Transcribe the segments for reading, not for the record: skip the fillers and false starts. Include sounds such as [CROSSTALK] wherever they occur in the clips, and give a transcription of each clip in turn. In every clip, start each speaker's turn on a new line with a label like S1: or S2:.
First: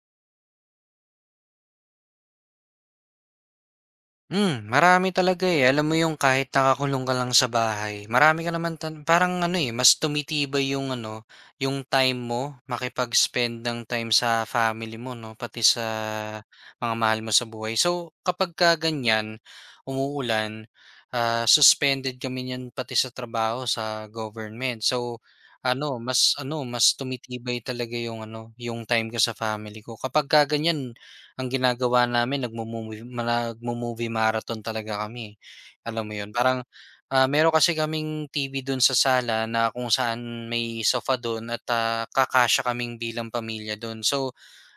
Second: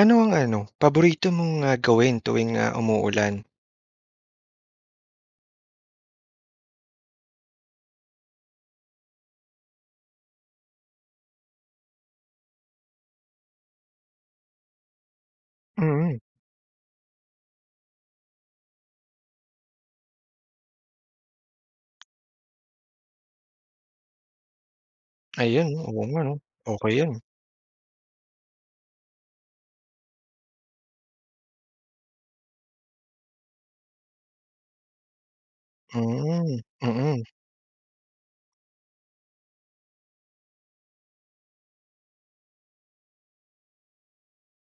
S1: Ano ang ano, paborito mong, gawin tuwing, umuulan?
S2: Marami talaga, eh. Alam mo yung kahit nakakulong ka lang sa bahay, marami ka naman tan parang ano, eh, mas tumitibay yung ano, yung time mo, makipag-spend ng time sa family mo 'no, pati sa
S1: Mm.
S2: mga mahal mo sa buhay. So, kapagka ganyan, umuulan, suspended kami niyan pati sa trabaho, sa government. So,
S1: Ayun,
S2: ano,
S1: oo nga 'no, okey
S2: mas
S1: yun.
S2: tumitibay talaga yung ano, yung time ko sa family ko. Kapagka ganyan ang ginagawa namin, nagmo-movie marathon talaga kami, alam mo yun?
S1: Mm,
S2: Parang,
S1: mm,
S2: meron kasi kaming TV dun sa sala na kung saan may sofa dun at, kakasya kaming bilang pamilya dun. So,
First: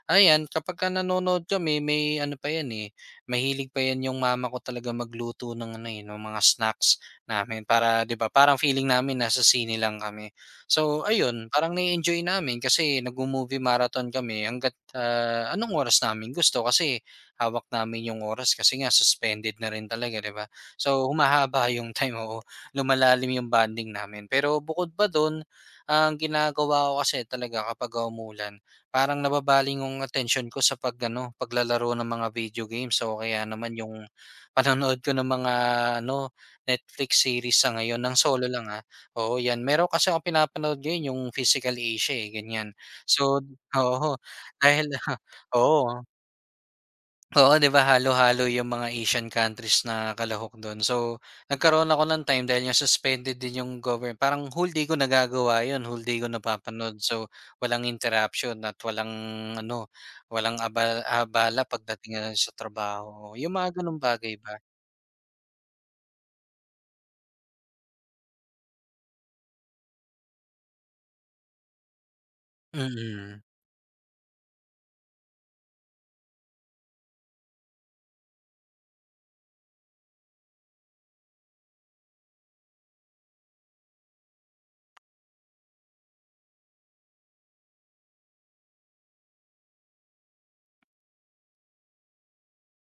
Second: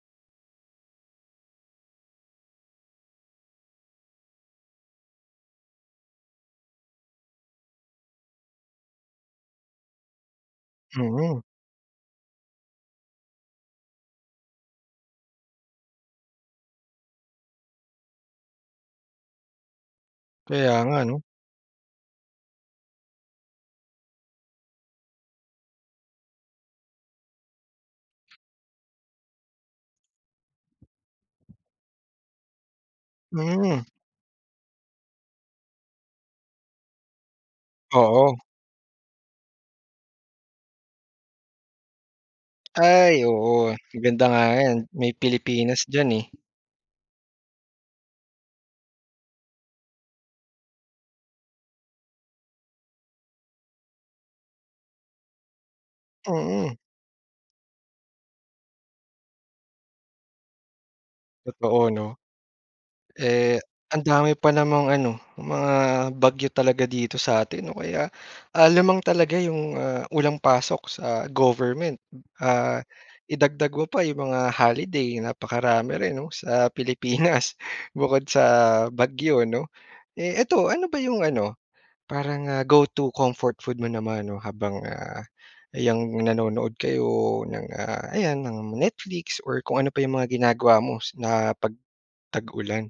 S2: ayan, kapagka nanonood kami may ano pa 'yan, eh, mahilig pa 'yan yung mama ko talaga magluto ng ano, eh, ng mga snacks namin, para 'di ba, parang feeling namin nasa sine lang kami. So
S1: mm.
S2: ayun, parang na enjoy namin kasi nagmo-movie marathon kami hangga't, anong oras namin gusto, kasi hawak namin yung oras kasi nga suspended na rin talaga, 'di ba?
S1: Kaya nga
S2: So
S1: 'no,
S2: humahaba [LAUGHS] yung time, oo, lumalalim yung bonding namin. Pero bukod pa dun, ang ginagawa ko kasi talaga kapagka umulan parang nababaling yung attention ko sa pag-ano, paglalaro ng mga video games, so kaya naman
S1: mm,
S2: yung [LAUGHS] panonood ko ng mga ano, Netflix series sa ngayon ng
S1: oo.
S2: solo lang, ah. Oo, 'yan. Meron kasi akong pinapanood ngayon yung Physical Asia, eh, ganyan.
S1: Ay
S2: So
S1: oo,
S2: oo,
S1: maganda nga yan,
S2: dahil
S1: may
S2: [LAUGHS]
S1: Pilipinas
S2: oo.
S1: diyan, eh.
S2: Oo, 'di ba halo-halo yung mga Asian countries na kalahok dun. So, nagkaroon ako ng time dahil nga suspended din yung government, parang whole day ko nagagawa yun, whole day ko
S1: Mm,
S2: napapanood. So, walang interruption at walang ano, walang aba abala
S1: totoo 'no.
S2: pagdating, na sa trabaho. Yung
S1: Eh,
S2: mga ganong
S1: ang dami
S2: bagay
S1: pa
S2: ba.
S1: namang ano, mga bagyo talaga dito sa sa'tin no kaya, lamang talaga yung, ulang pasok sa government. Ah,
S2: Mm.
S1: Idagdag mo pa yung mga holiday, napakarami rin 'no, sa Pilipinas [LAUGHS] bukod sa bagyo 'no. Eh, eto ano ba yung ano, parang, go to comfort food mo naman 'no habang, yang nanonood kayo ng, ayan ng Netflix or kung ano pa yung mga ginagawa mo s na 'pag ulan.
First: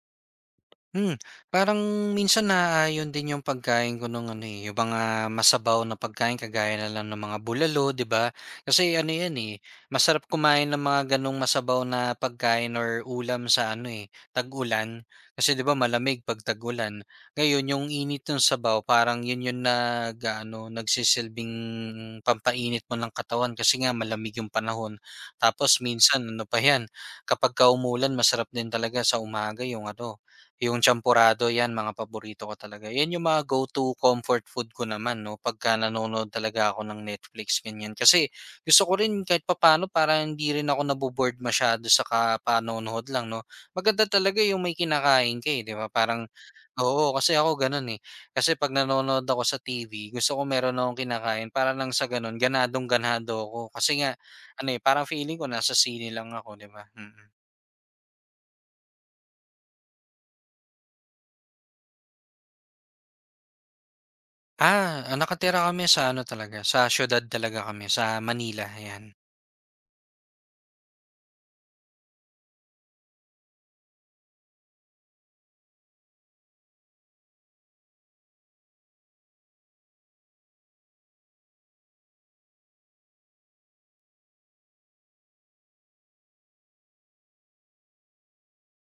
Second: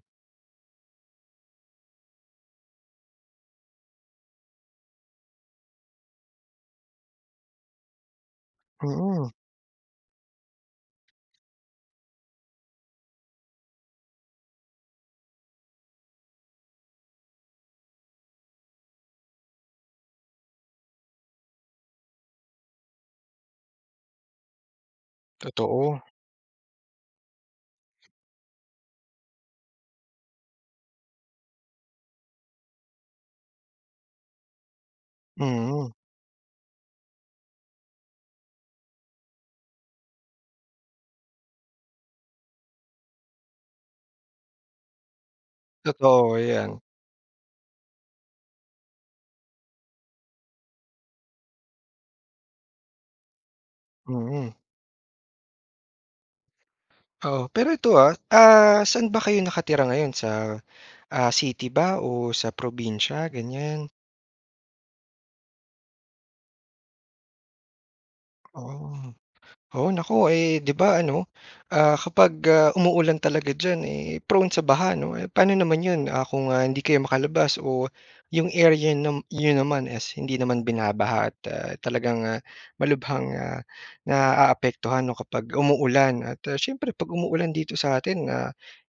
S2: Hmm, parang minsan na naaayon din yung pagkain ko nung ano, eh, yung mga masabaw na pagkain kagaya na lang ng mga bulalo, 'di ba? Kasi ano 'yan, eh, masarap kumain ng mga gano'ng masabaw na pagkain or ulam sa ano, eh, tag-ulan. Kasi 'di ba malamig 'pag tag-ulan. Ngayon yung init ng sabaw parang yun yun nag-aano, nagsisilbing pampainit mo ng katawan kasi nga malamig yung panahon. Tapos
S1: Totoo,
S2: minsan ano pa 'yan, kapagka umulan masarap din talaga sa umaga yung ano, yung champorado, 'yan mga paborito ko talaga, 'yan yung mga go-to comfort food ko naman 'no, pagka
S1: mm.
S2: nanonood talaga ako ng Netflix ganyan. Kasi gusto ko rin kahit papano para hindi rin ako nabo-bored masyado sa kapanonood lang 'no. Maganda talaga yung may kinakain ka, eh, 'di ba, parang
S1: Totoo 'yan,
S2: oo, kasi ako gano'n, eh. Kasi 'pag nanonood ako sa TV gusto ko meron akong kinakain para lang sa gano'n ganadong-ganado ako. Kasi nga
S1: mm.
S2: ano, eh, parang feeling ko nasa sine lang ako, 'di ba? Mm. Mm.
S1: Oo, pero ito, ah, ah, saan ba kayo nakatira ngayon sa, city ba o sa probinsya, ganyan.
S2: Nakatira kami sa ano talaga, sa siyudad talaga kami, sa Manila, ayan.
S1: Oh. Oo, naku, eh, 'di ba ano, kapag, umuulan talaga diyan, eh, prone sa baha 'no, eh, paano naman 'yun, kung, hindi kayo makalabas o yung area nam yun naman is hindi naman binabaha at, talagang, malubhang, naaapektuhan 'no kapag umuulan at, siyempre 'pag umuulan dito sa atin, na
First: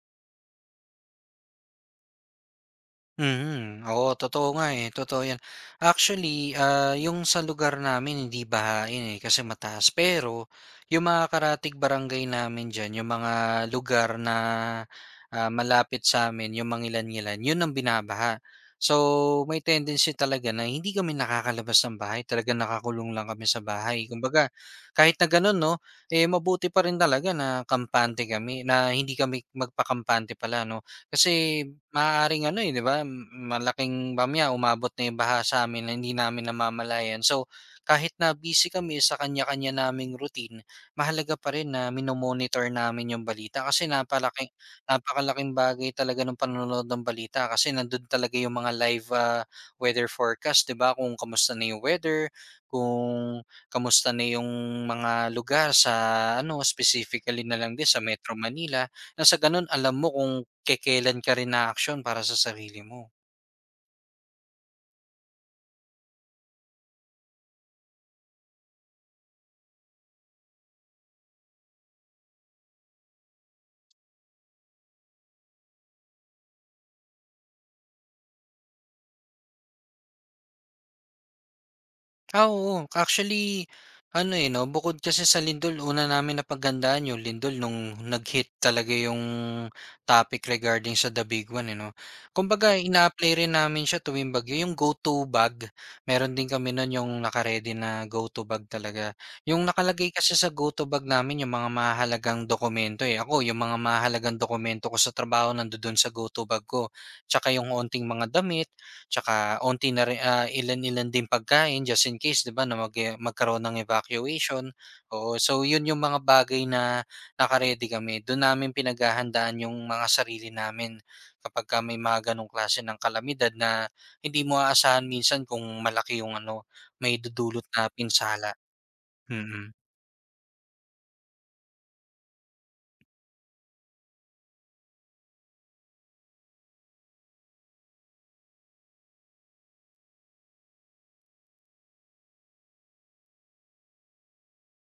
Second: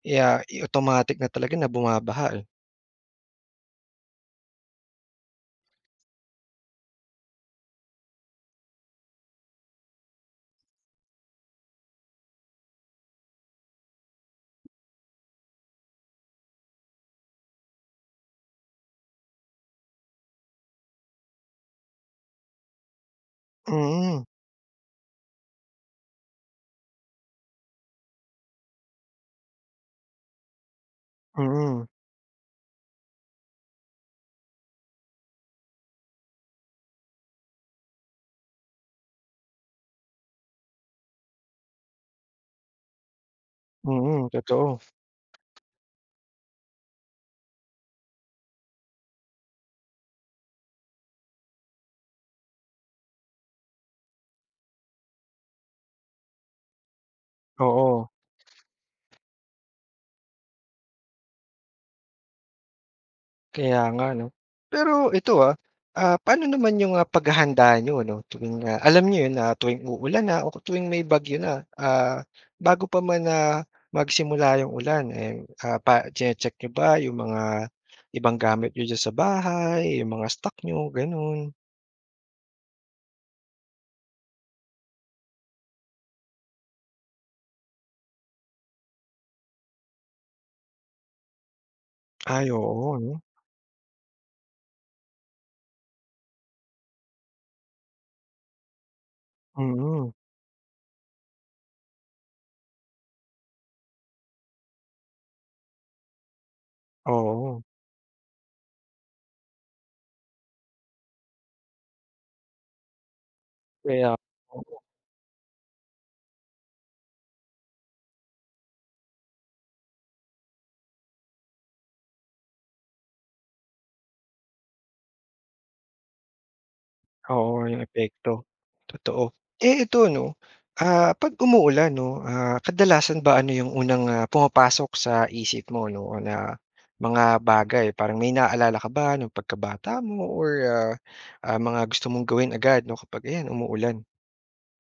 S1: eh, i- automatic na talaga na bumabaha, eh.
S2: Mhm, oo totoo nga, eh, totoo 'yan. Actually, yung sa lugar namin hindi bahain, eh, kasi mataas. Pero yung mga karatig barangay namin diyan, yung mga lugar na, malapit sa'min, yung Mangilan-ngilan, yun ang binabaha. So, may tendency talaga na hindi kami nakakalabas ng bahay, talaga nakakulong lang kami sa bahay.
S1: Mm,
S2: Kumbaga kahit na gano'n 'no, eh, mabuti pa rin talaga na kampante kami, na hindi kami magpakampante pala 'no. Kasi
S1: mm,
S2: maaaring ano, eh, 'di ba, malaking pamya umabot na yung baha sa'min na hindi namin namamalayan. So, kahit na busy kami sa kanya-kanya naming routine, mahalaga pa rin na mino-monitor namin yung balita kasi
S1: mm, totoo,
S2: napakalaking bagay talaga ng panonood ng balita kasi nandun talaga yung mga live, weather forecast, 'di ba, kung kamusta na yung weather, kung kamusta na yung mga lugar sa ano, specifically na lang din sa
S1: oo.
S2: Metro Manila, nang sa ganun alam mo kung kekelan ka rin aaksyon para sa sarili mo.
S1: Kaya nga 'no. Pero ito, ah, ah, paano naman yung, paghahanda niyo 'no tuwing, alam niyo yun na tuwing uulan na o tuwing may bagyo na, bago pa man na magsimula yung ulan, eh, pa check nyo ba yung mga ibang gamit niyo diyan sa bahay, yung mga stock nyo gano'n?
S2: Ah, oo, actually ano, eh, 'no, bukod kasi sa lindol, una namin napaghandaan yung lindol nung nag-hit talaga yung topic regarding sa The Big One, eh, 'no.
S1: Ay
S2: Kumbaga
S1: oo 'no,
S2: ina-apply rin namin siya tuwing bagyo, yung go-to bag. Meron din kami nun yung naka na go-to bag talaga. Yung nakalagay
S1: mm,
S2: kasi sa go-to bag namin yung mga mahalagang dokumento, eh. Ako yung mga mahalagang dokumento ko sa trabaho nandodon sa go-to bag ko, tsaka
S1: oo,
S2: yung onting mga damit, tsaka onti na rin, ilan-ilan din pagkain just in case 'di ba na mag, eh, magkaroon ng
S1: kaya.
S2: evacuation. Oo, so 'yun yung mga bagay na naka kami. Do'n namin pinaghahandaan yung mga sarili namin kapagka may mga gano'ng klase ng kalamidad na hindi mo aasahan minsan, kung malaki yung ano, may maidudulot
S1: Oo, yung
S2: na
S1: epekto,
S2: pinsala,
S1: totoo.
S2: mm.
S1: Eh, ito 'no, 'pag umuulan 'no, kadalasan ba ano yung unang, pumapasok sa isip mo 'no, O na mga bagay? Parang may naalala ka ba nung pagkabata mo or, ah, mga gusto mong gawin agad 'no, kapag ayan umuulan?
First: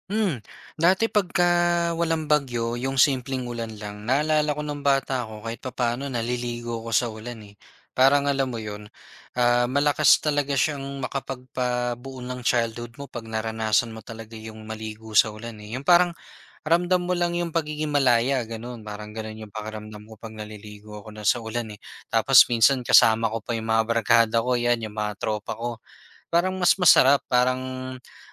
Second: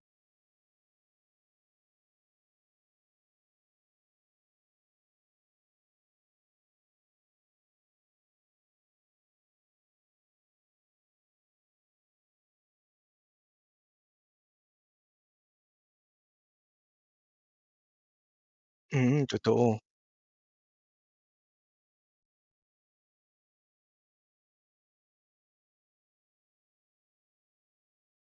S2: Hmm, dati pagka walang bagyo, yung simpleng ulan lang, naalala ko nung bata ako kahit papaano naliligo ko sa ulan, eh. Parang alam mo yun, malakas talaga siyang makapagpabuo ng childhood mo pag naranasan mo talaga yung maligo sa ulan, eh. Yung parang ramdam mo lang yung pagiging malaya, ganun. Parang
S1: Mm,
S2: ganun yung
S1: totoo,
S2: pakiramdam ko pag naliligo ako na sa ulan, eh. Tapos minsan kasama ko pa yung mga barkada ko, yan, yung mga tropa ko. Parang mas masarap, parang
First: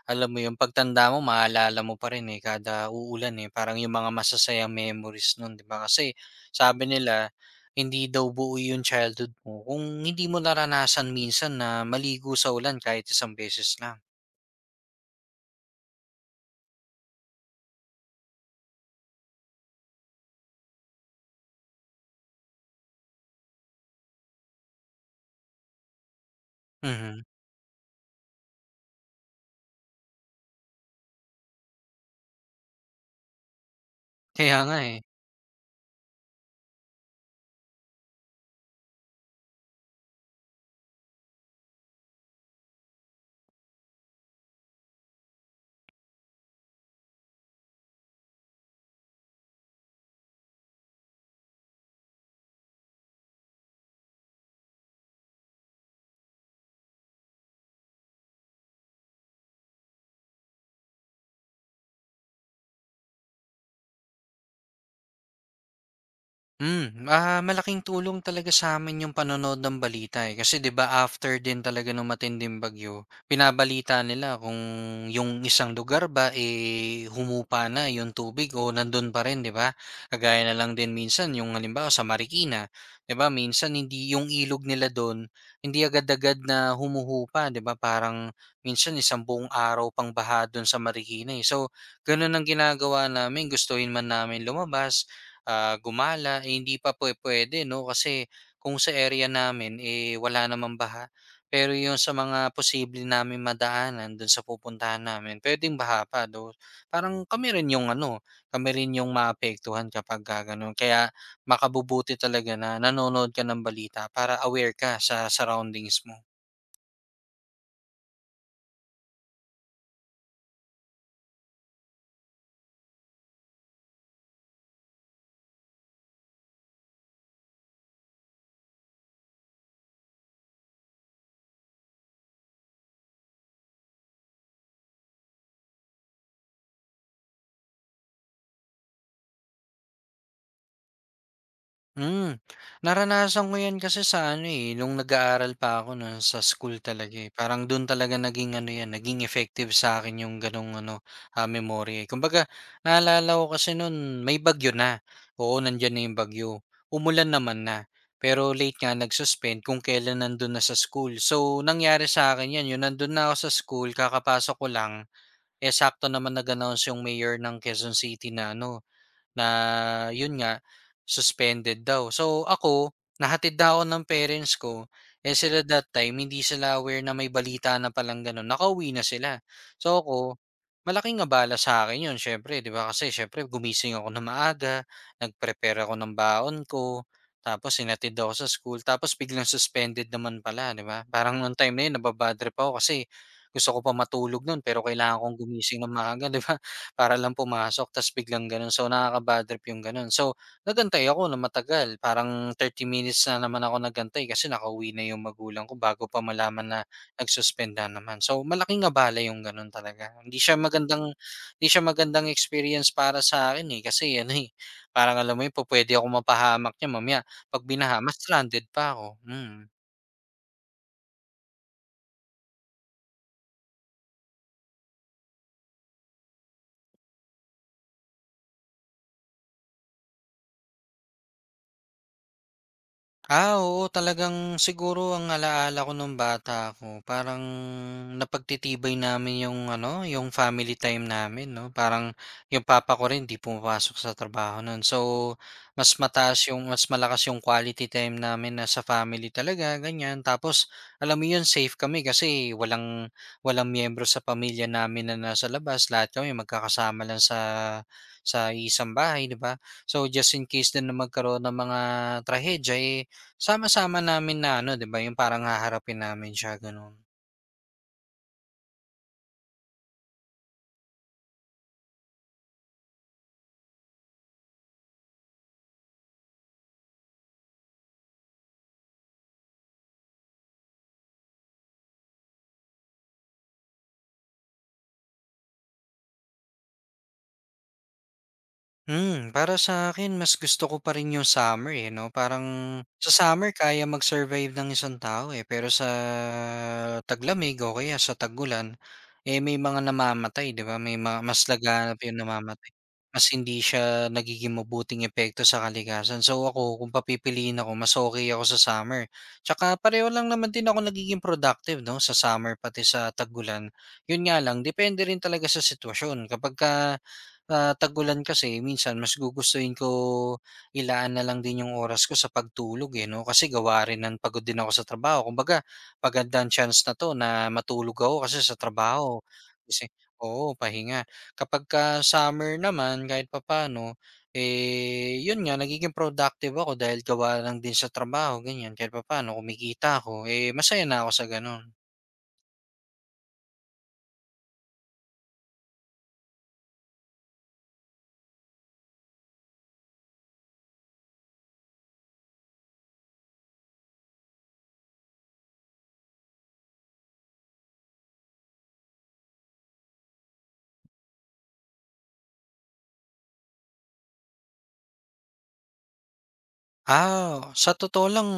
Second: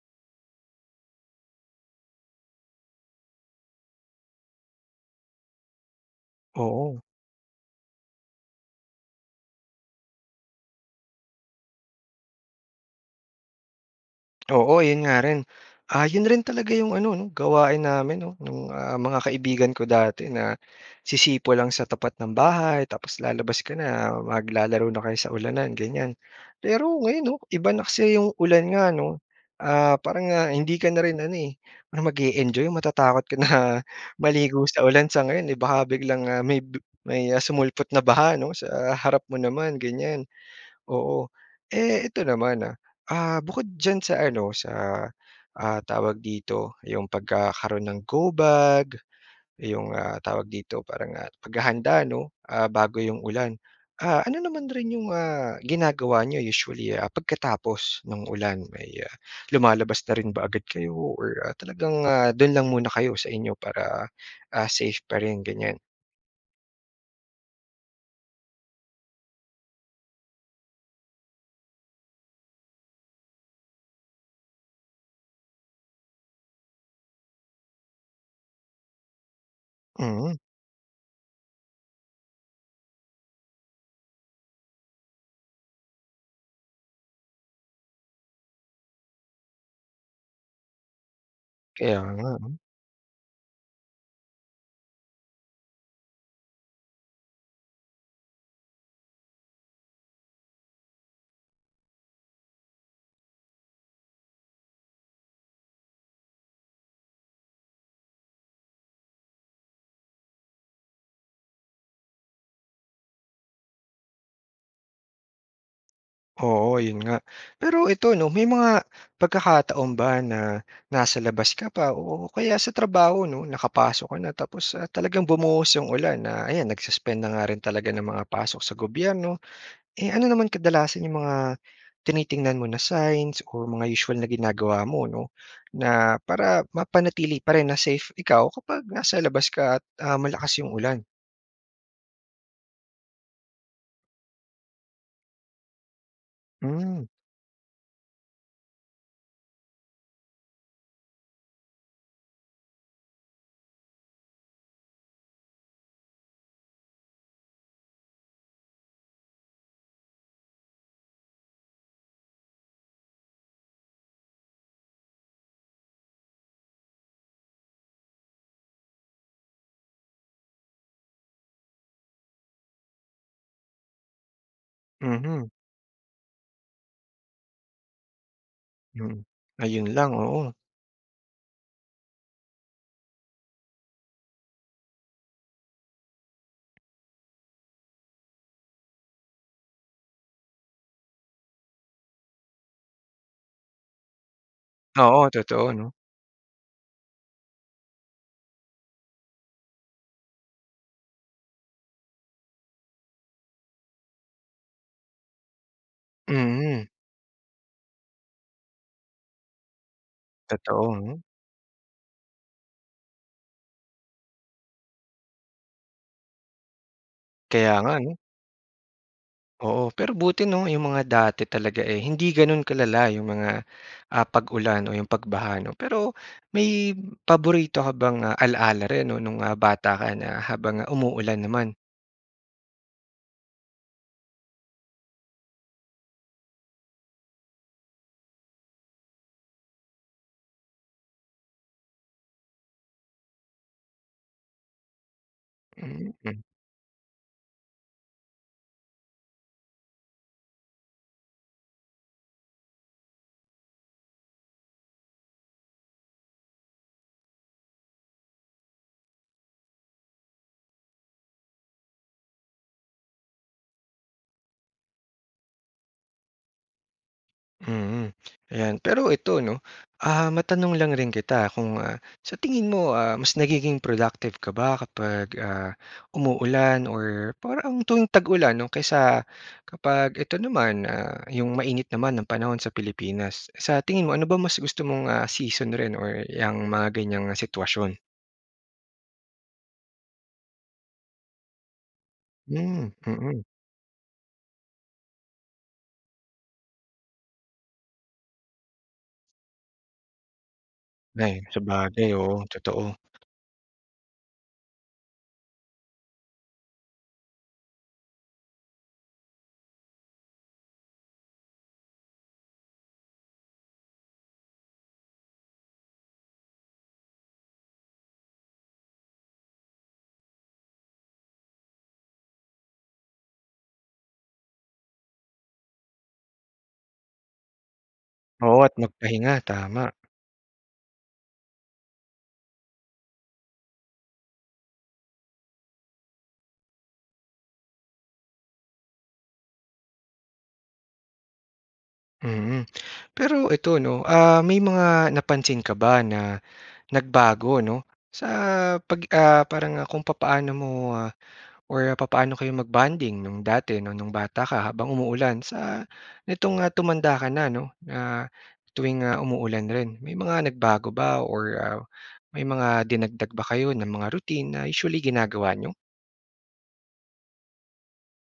S2: alam mo yung pagtanda mo maalala mo pa rin, eh, kada uulan, eh, parang yung mga masasayang memories nun, 'di ba? Kasi sabi
S1: oo.
S2: nila, hindi daw buo yung childhood mo kung hindi mo naranasan minsan na maligo sa ulan kahit isang beses lang.
S1: Oo, yun nga rin. Yun rin talaga yung ano 'no, gawain namin 'no, nung, mga kaibigan ko dati na sisipo lang sa tapat ng bahay tapos lalabas ka na, maglalaro na kayo sa ulanan, ganyan. Pero
S2: Mhm,
S1: ngayon 'no, iba na kasi yung ulan nga 'no, parang, hindi ka na rin ano, eh, parang mag-e-enjoy, matatakot ka na [LAUGHS]
S2: kaya
S1: maligo
S2: nga,
S1: sa
S2: eh.
S1: ulan. Sa ngayon, eh, baka biglang, may bu may, sumulpot na baha 'no, sa harap mo naman, ganyan. Oo. Eh, ito naman, ah, bukod diyan sa ano, sa, tawag dito, yung pagkakaroon ng go bag, yung, tawag dito, parang, paghahanda 'no, bago yung ulan. Ano naman rin yung, ginagawa niyo usually, pagkatapos ng ulan? May, lumalabas na rin ba agad kayo or, talagang, dun lang muna kayo sa inyo para, safe pa rin, ganyan?
S2: Malaking tulong talaga sa sa'min yung panonood ng balita, eh, kasi 'di ba after din talaga nung matinding bagyo, pinabalita nila kung yung isang lugar ba, eh, humupa na yung tubig o nandun pa rin, 'di ba?
S1: Mm,
S2: Kagaya na lang din minsan yung halimbawa sa Marikina, 'di ba minsan hindi yung ilog nila dun, hindi agad-agad na humuhupa, 'di ba? Parang minsan isang buong araw pang baha dun sa Marikina, eh. So,
S1: kaya nga.
S2: ganun ang ginagawa namin gustuhin man namin lumabas, gumala, eh, hindi pa pwede 'no, kasi kung sa area namin, eh, wala namang baha. Pero yung sa mga posible namin madaanan dun sa pupuntahan namin, puwedeng baha pa, though parang kami rin yung ano, kami rin yung maapektuhan kapagka gano'n. Kaya makabubuti talaga na nanonood ka ng balita para aware ka sa surroundings mo.
S1: Oo, yun nga. Pero ito 'no, may mga pagkakataon ba na nasa labas ka pa o kaya sa trabaho 'no, nakapasok ka na tapos, talagang bumuhos yung ulan na ayan nagsuspend suspend na nga rin talaga ng mga pasok sa gobyerno. Eh, ano naman kadalasan yung mga tinitingnan mo na signs o mga usual na ginagawa mo 'no, na para mapanatili pa rin na safe ikaw kapag nasa labas ka at, malakas yung ulan?
S2: Hmm, naranasan ko 'yan kasi sa ano, eh, nung nag-aaral pa ako nun sa school
S1: Hmm,
S2: talaga, eh. Parang dun talaga naging ano 'yan, naging effective sa akin yung gano'ng ano, memorya, eh. Kumbaga naalala ko kasi noon, may bagyo na, oo, nandiyan na yung bagyo. Umulan naman na, pero late nga nag-suspend kung kailan nandun na sa school. So, nangyari sa'kin 'yan, yun, nandun na ako sa school kakapasok ko lang, eh, sakto naman nag-announce yung mayor ng Quezon City na ano, na yun nga, suspended daw. So ako, nahatid na ako ng parents ko, eh
S1: mhm,
S2: sila that time hindi sila aware na may balita na palang ganun, nakauwi na
S1: mm.
S2: sila.
S1: Ayun
S2: So
S1: lang,
S2: ako,
S1: oo.
S2: malaking abala sa akin yun syempre, 'di ba? Kasi syempre gumising ako na maaga, nag-prepare ako ng baon ko, tapos sinatid ako sa school, tapos biglang suspended naman pala, 'di ba? Parang noong time na yun nababadtrip ako kasi gusto ko pa matulog nun pero kailangan
S1: Oo,
S2: kong
S1: totoo
S2: gumising
S1: 'no?
S2: ng maaga, [LAUGHS] 'di ba? Para lang pumasok tas biglang gano'n. So, nakaka-bad trip yung gano'n. So, nagantay ako na matagal, parang 30 minutes na naman ako nagantay kasi nakauwi na yung magulang ko bago pa malaman na
S1: Mm.
S2: nag-suspend na naman. So, malaking abala yung gano'n talaga.
S1: Totoo, hmm,
S2: Hindi siya magandang experience para sa akin eh, kasi ano, eh, parang alam mo yun, pupuwede ako mapahamak niyan mamaya 'pag
S1: kaya nga 'no,
S2: binahamak stranded pa ako, mm.
S1: oo. Pero buti 'no, yung mga dati talaga, eh, hindi gano'n kalala yung mga, pag-ulan o yung pagbaha 'no. Pero may paborito ka bang, ala-ala rin 'no, nung, bata ka na habang ah, umuulan naman?
S2: Ah, oo talagang siguro ang ala-ala ko nung bata ako parang napagtitibay namin yung ano, yung family time namin 'no. Parang yung papa ko rin 'di pumapasok sa trabaho nun. So,
S1: Mm. mm.
S2: mas malakas yung quality time namin na sa family talaga ganyan. Tapos alam mo yun safe kami kasi walang walang miyembro sa pamilya namin na nasa labas. Lahat kami magkakasama lang sa isang bahay, 'di ba? So, just in case din na magkaroon ng mga trahedya, eh, sama-sama namin na ano, 'di ba, yung parang haharapin namin siya gano'n.
S1: Mm, ayan. Pero ito 'no, matanong lang rin kita kung, sa tingin mo, mas nagiging productive ka ba kapag, umuulan or parang tuwing tag-ulan 'no, kaysa kapag ito naman, yung mainit naman ng panahon sa Pilipinas? Sa tingin mo, ano ba mas gusto mong, season rin or yung mga ganyang ah, sitwasyon?
S2: Para sa akin mas gusto ko pa rin yung summer, eh, 'no, parang
S1: Hmm,
S2: sa
S1: mm.
S2: summer kaya mag-survive ng isang tao, eh, pero sa taglamig o kaya sa tag, eh, may mga namamatay, 'di ba? May mga
S1: Ay,
S2: mas laganap
S1: sabagay,
S2: yung
S1: oo,
S2: namamatay,
S1: totoo.
S2: mas hindi siya nagiging mabuting epekto sa kalikasan. So, ako kung papipiliin ako, mas okay ako sa summer. Tsaka pareho lang naman din ako nagiging productive, 'no, sa summer pati sa tag. Yun nga lang depende rin talaga sa sitwasyon kapagka, tag-ulan kasi minsan mas gugustuhin ko ilaan na lang din yung oras ko sa pagtulog, eh, 'no, kasi gawa rin ng pagod din ako sa trabaho. Kumbaga magandang chance na 'to na matulog ako kasi sa
S1: Oo, at
S2: trabaho,
S1: magpahinga, tama.
S2: kasi oo, pahinga. Kapagka summer naman kahit papaano, eh, yun nga nagiging productive ako dahil gawa lang din sa trabaho, ganyan. Kahit papaano kumikita ako, eh, masaya na ako sa gano'n.
S1: Mm. Pero ito 'no, may mga napansin ka ba na nagbago 'no? Sa pag ah, parang, kung papaano mo, ah, or ah, papaano kayo magbanding bonding nung dati 'no, nung bata ka habang umuulan sa nitong, tumanda ka na 'no, na tuwing, umuulan rin. May mga nagbago ba or, may mga dinagdag ba kayo ng mga routine na usually ginagawa niyo?
S2: Ah, sa totoo lang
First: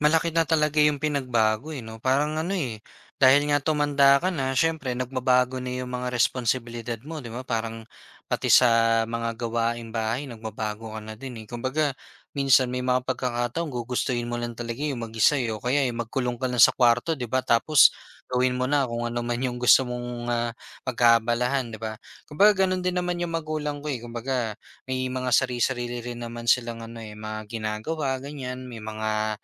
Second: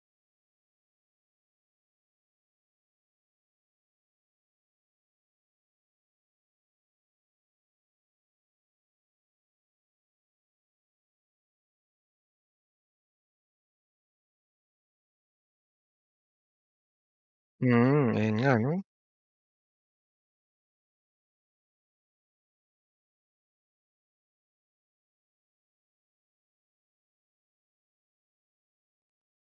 S2: malaki na talaga yung pinagbago, eh, 'no? Parang ano, eh, dahil nga tumanda ka na siyempre nagbabago na yung mga responsibilidad mo, 'di ba? Parang pati sa mga gawaing bahay nagbabago ka na din, eh. Kumbaga minsan may mga pagkakataon gugustuhin mo lang talaga yung mag-isa, eh, o kaya, eh, magkulong ka lang sa kwarto, 'di ba? Tapos
S1: Hmm, ayun nga
S2: gawin mo
S1: 'no?
S2: na kung ano man yung gusto mong, pagkaabalahan, 'di ba? Kumbaga gano'n din naman yung magulang ko, eh. Kumbaga may mga sarili sarili rin naman silang ano, eh, mga ginagawa ganiyan,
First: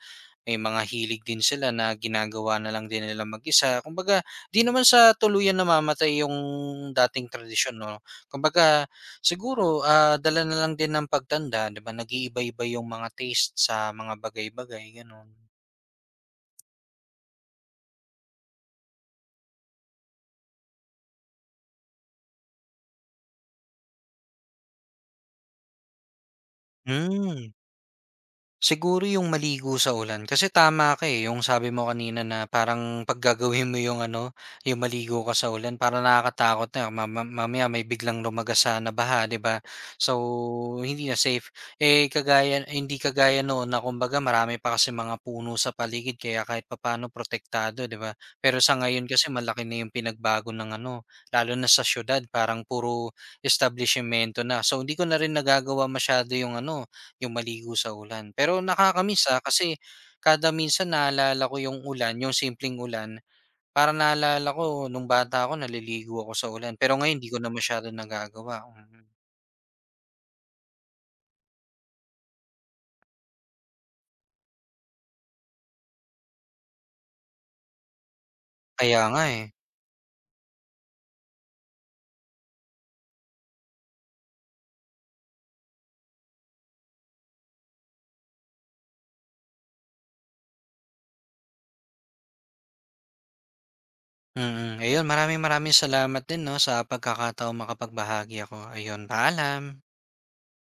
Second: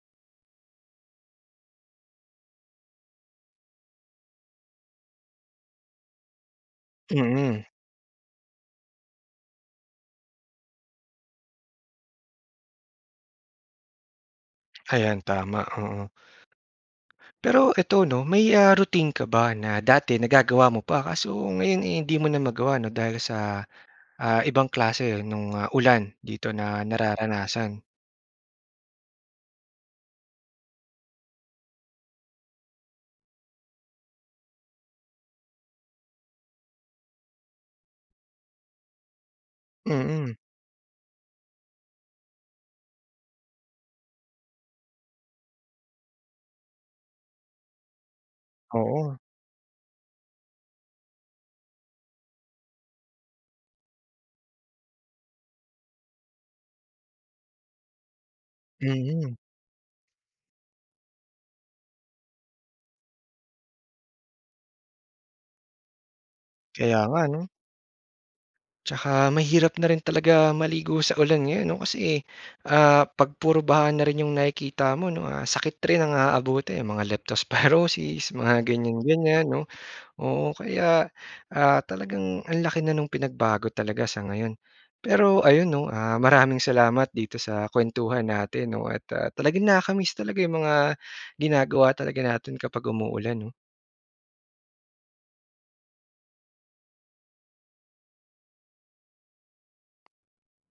S2: may mga hilig din sila na ginagawa na lang din nila mag-isa. Kumbaga 'di naman sa tuluyan namamatay yung dating
S1: Mm,
S2: tradisyon 'no. Kumbaga siguro, dala na lang din ng pagtanda 'di ba, nag-iiba-iba yung mga taste sa mga bagay-bagay
S1: ayan
S2: gano'n.
S1: tama, oo. Pero eto 'no, may, routine ka ba na dati nagagawa mo pa kaso ngayon, eh, hindi mo na magawa 'no dahil sa ibang klase nung, ulan dito na
S2: Hmm.
S1: nararanasan.
S2: Siguro yung maligo sa ulan kasi tama ka, eh, yung sabi mo kanina na parang 'pag mo yung ano, yung maligo ka sa ulan parang nakakatakot na ma ma mamaya may biglang lumagasa na baha, 'di ba? So,
S1: Mm,
S2: hindi na safe. Eh, kagaya hindi kagaya noon na kumbaga marami pa kasi mga puno sa paligid kaya kahit papaano protektado, 'di ba? Pero sa ngayon
S1: oo,
S2: kasi malaki na yung pinagbago ng ano, lalo na sa siyudad parang puro establisyemento na. So, hindi ko na rin nagagawa masyado yung ano, yung maligo sa ulan. Pero nakakamiss,
S1: mm.
S2: kasi kada minsan naalala ko yung ulan, yung simpleng ulan, parang naalala ko nung bata ako naliligo ako sa ulan. Pero
S1: Kaya
S2: ngayon
S1: nga
S2: hindi ko
S1: 'no.
S2: na masyado nagagawa, mm.
S1: Tsaka mahirap na rin talaga maligo sa ulan ngayon 'no, kasi, 'pag puro baha na rin yung nakikita mo 'no, sakit rin ang aabutin, mga leptospirosis, mga
S2: Kaya nga,
S1: ganyan-ganyan
S2: eh.
S1: 'no. Oo, kaya, talagang ang laki na nung pinagbago talaga sa ngayon. Pero ayun 'no, maraming salamat dito sa kuwentuhan natin 'no at, talagang nakakamiss talaga yung mga ginagawa talaga natin kapag umuulan 'no.
S2: Mm, ayun maraming maraming salamat din 'no, sa pagkakataong makapagbahagi ako. Ayun, paalam.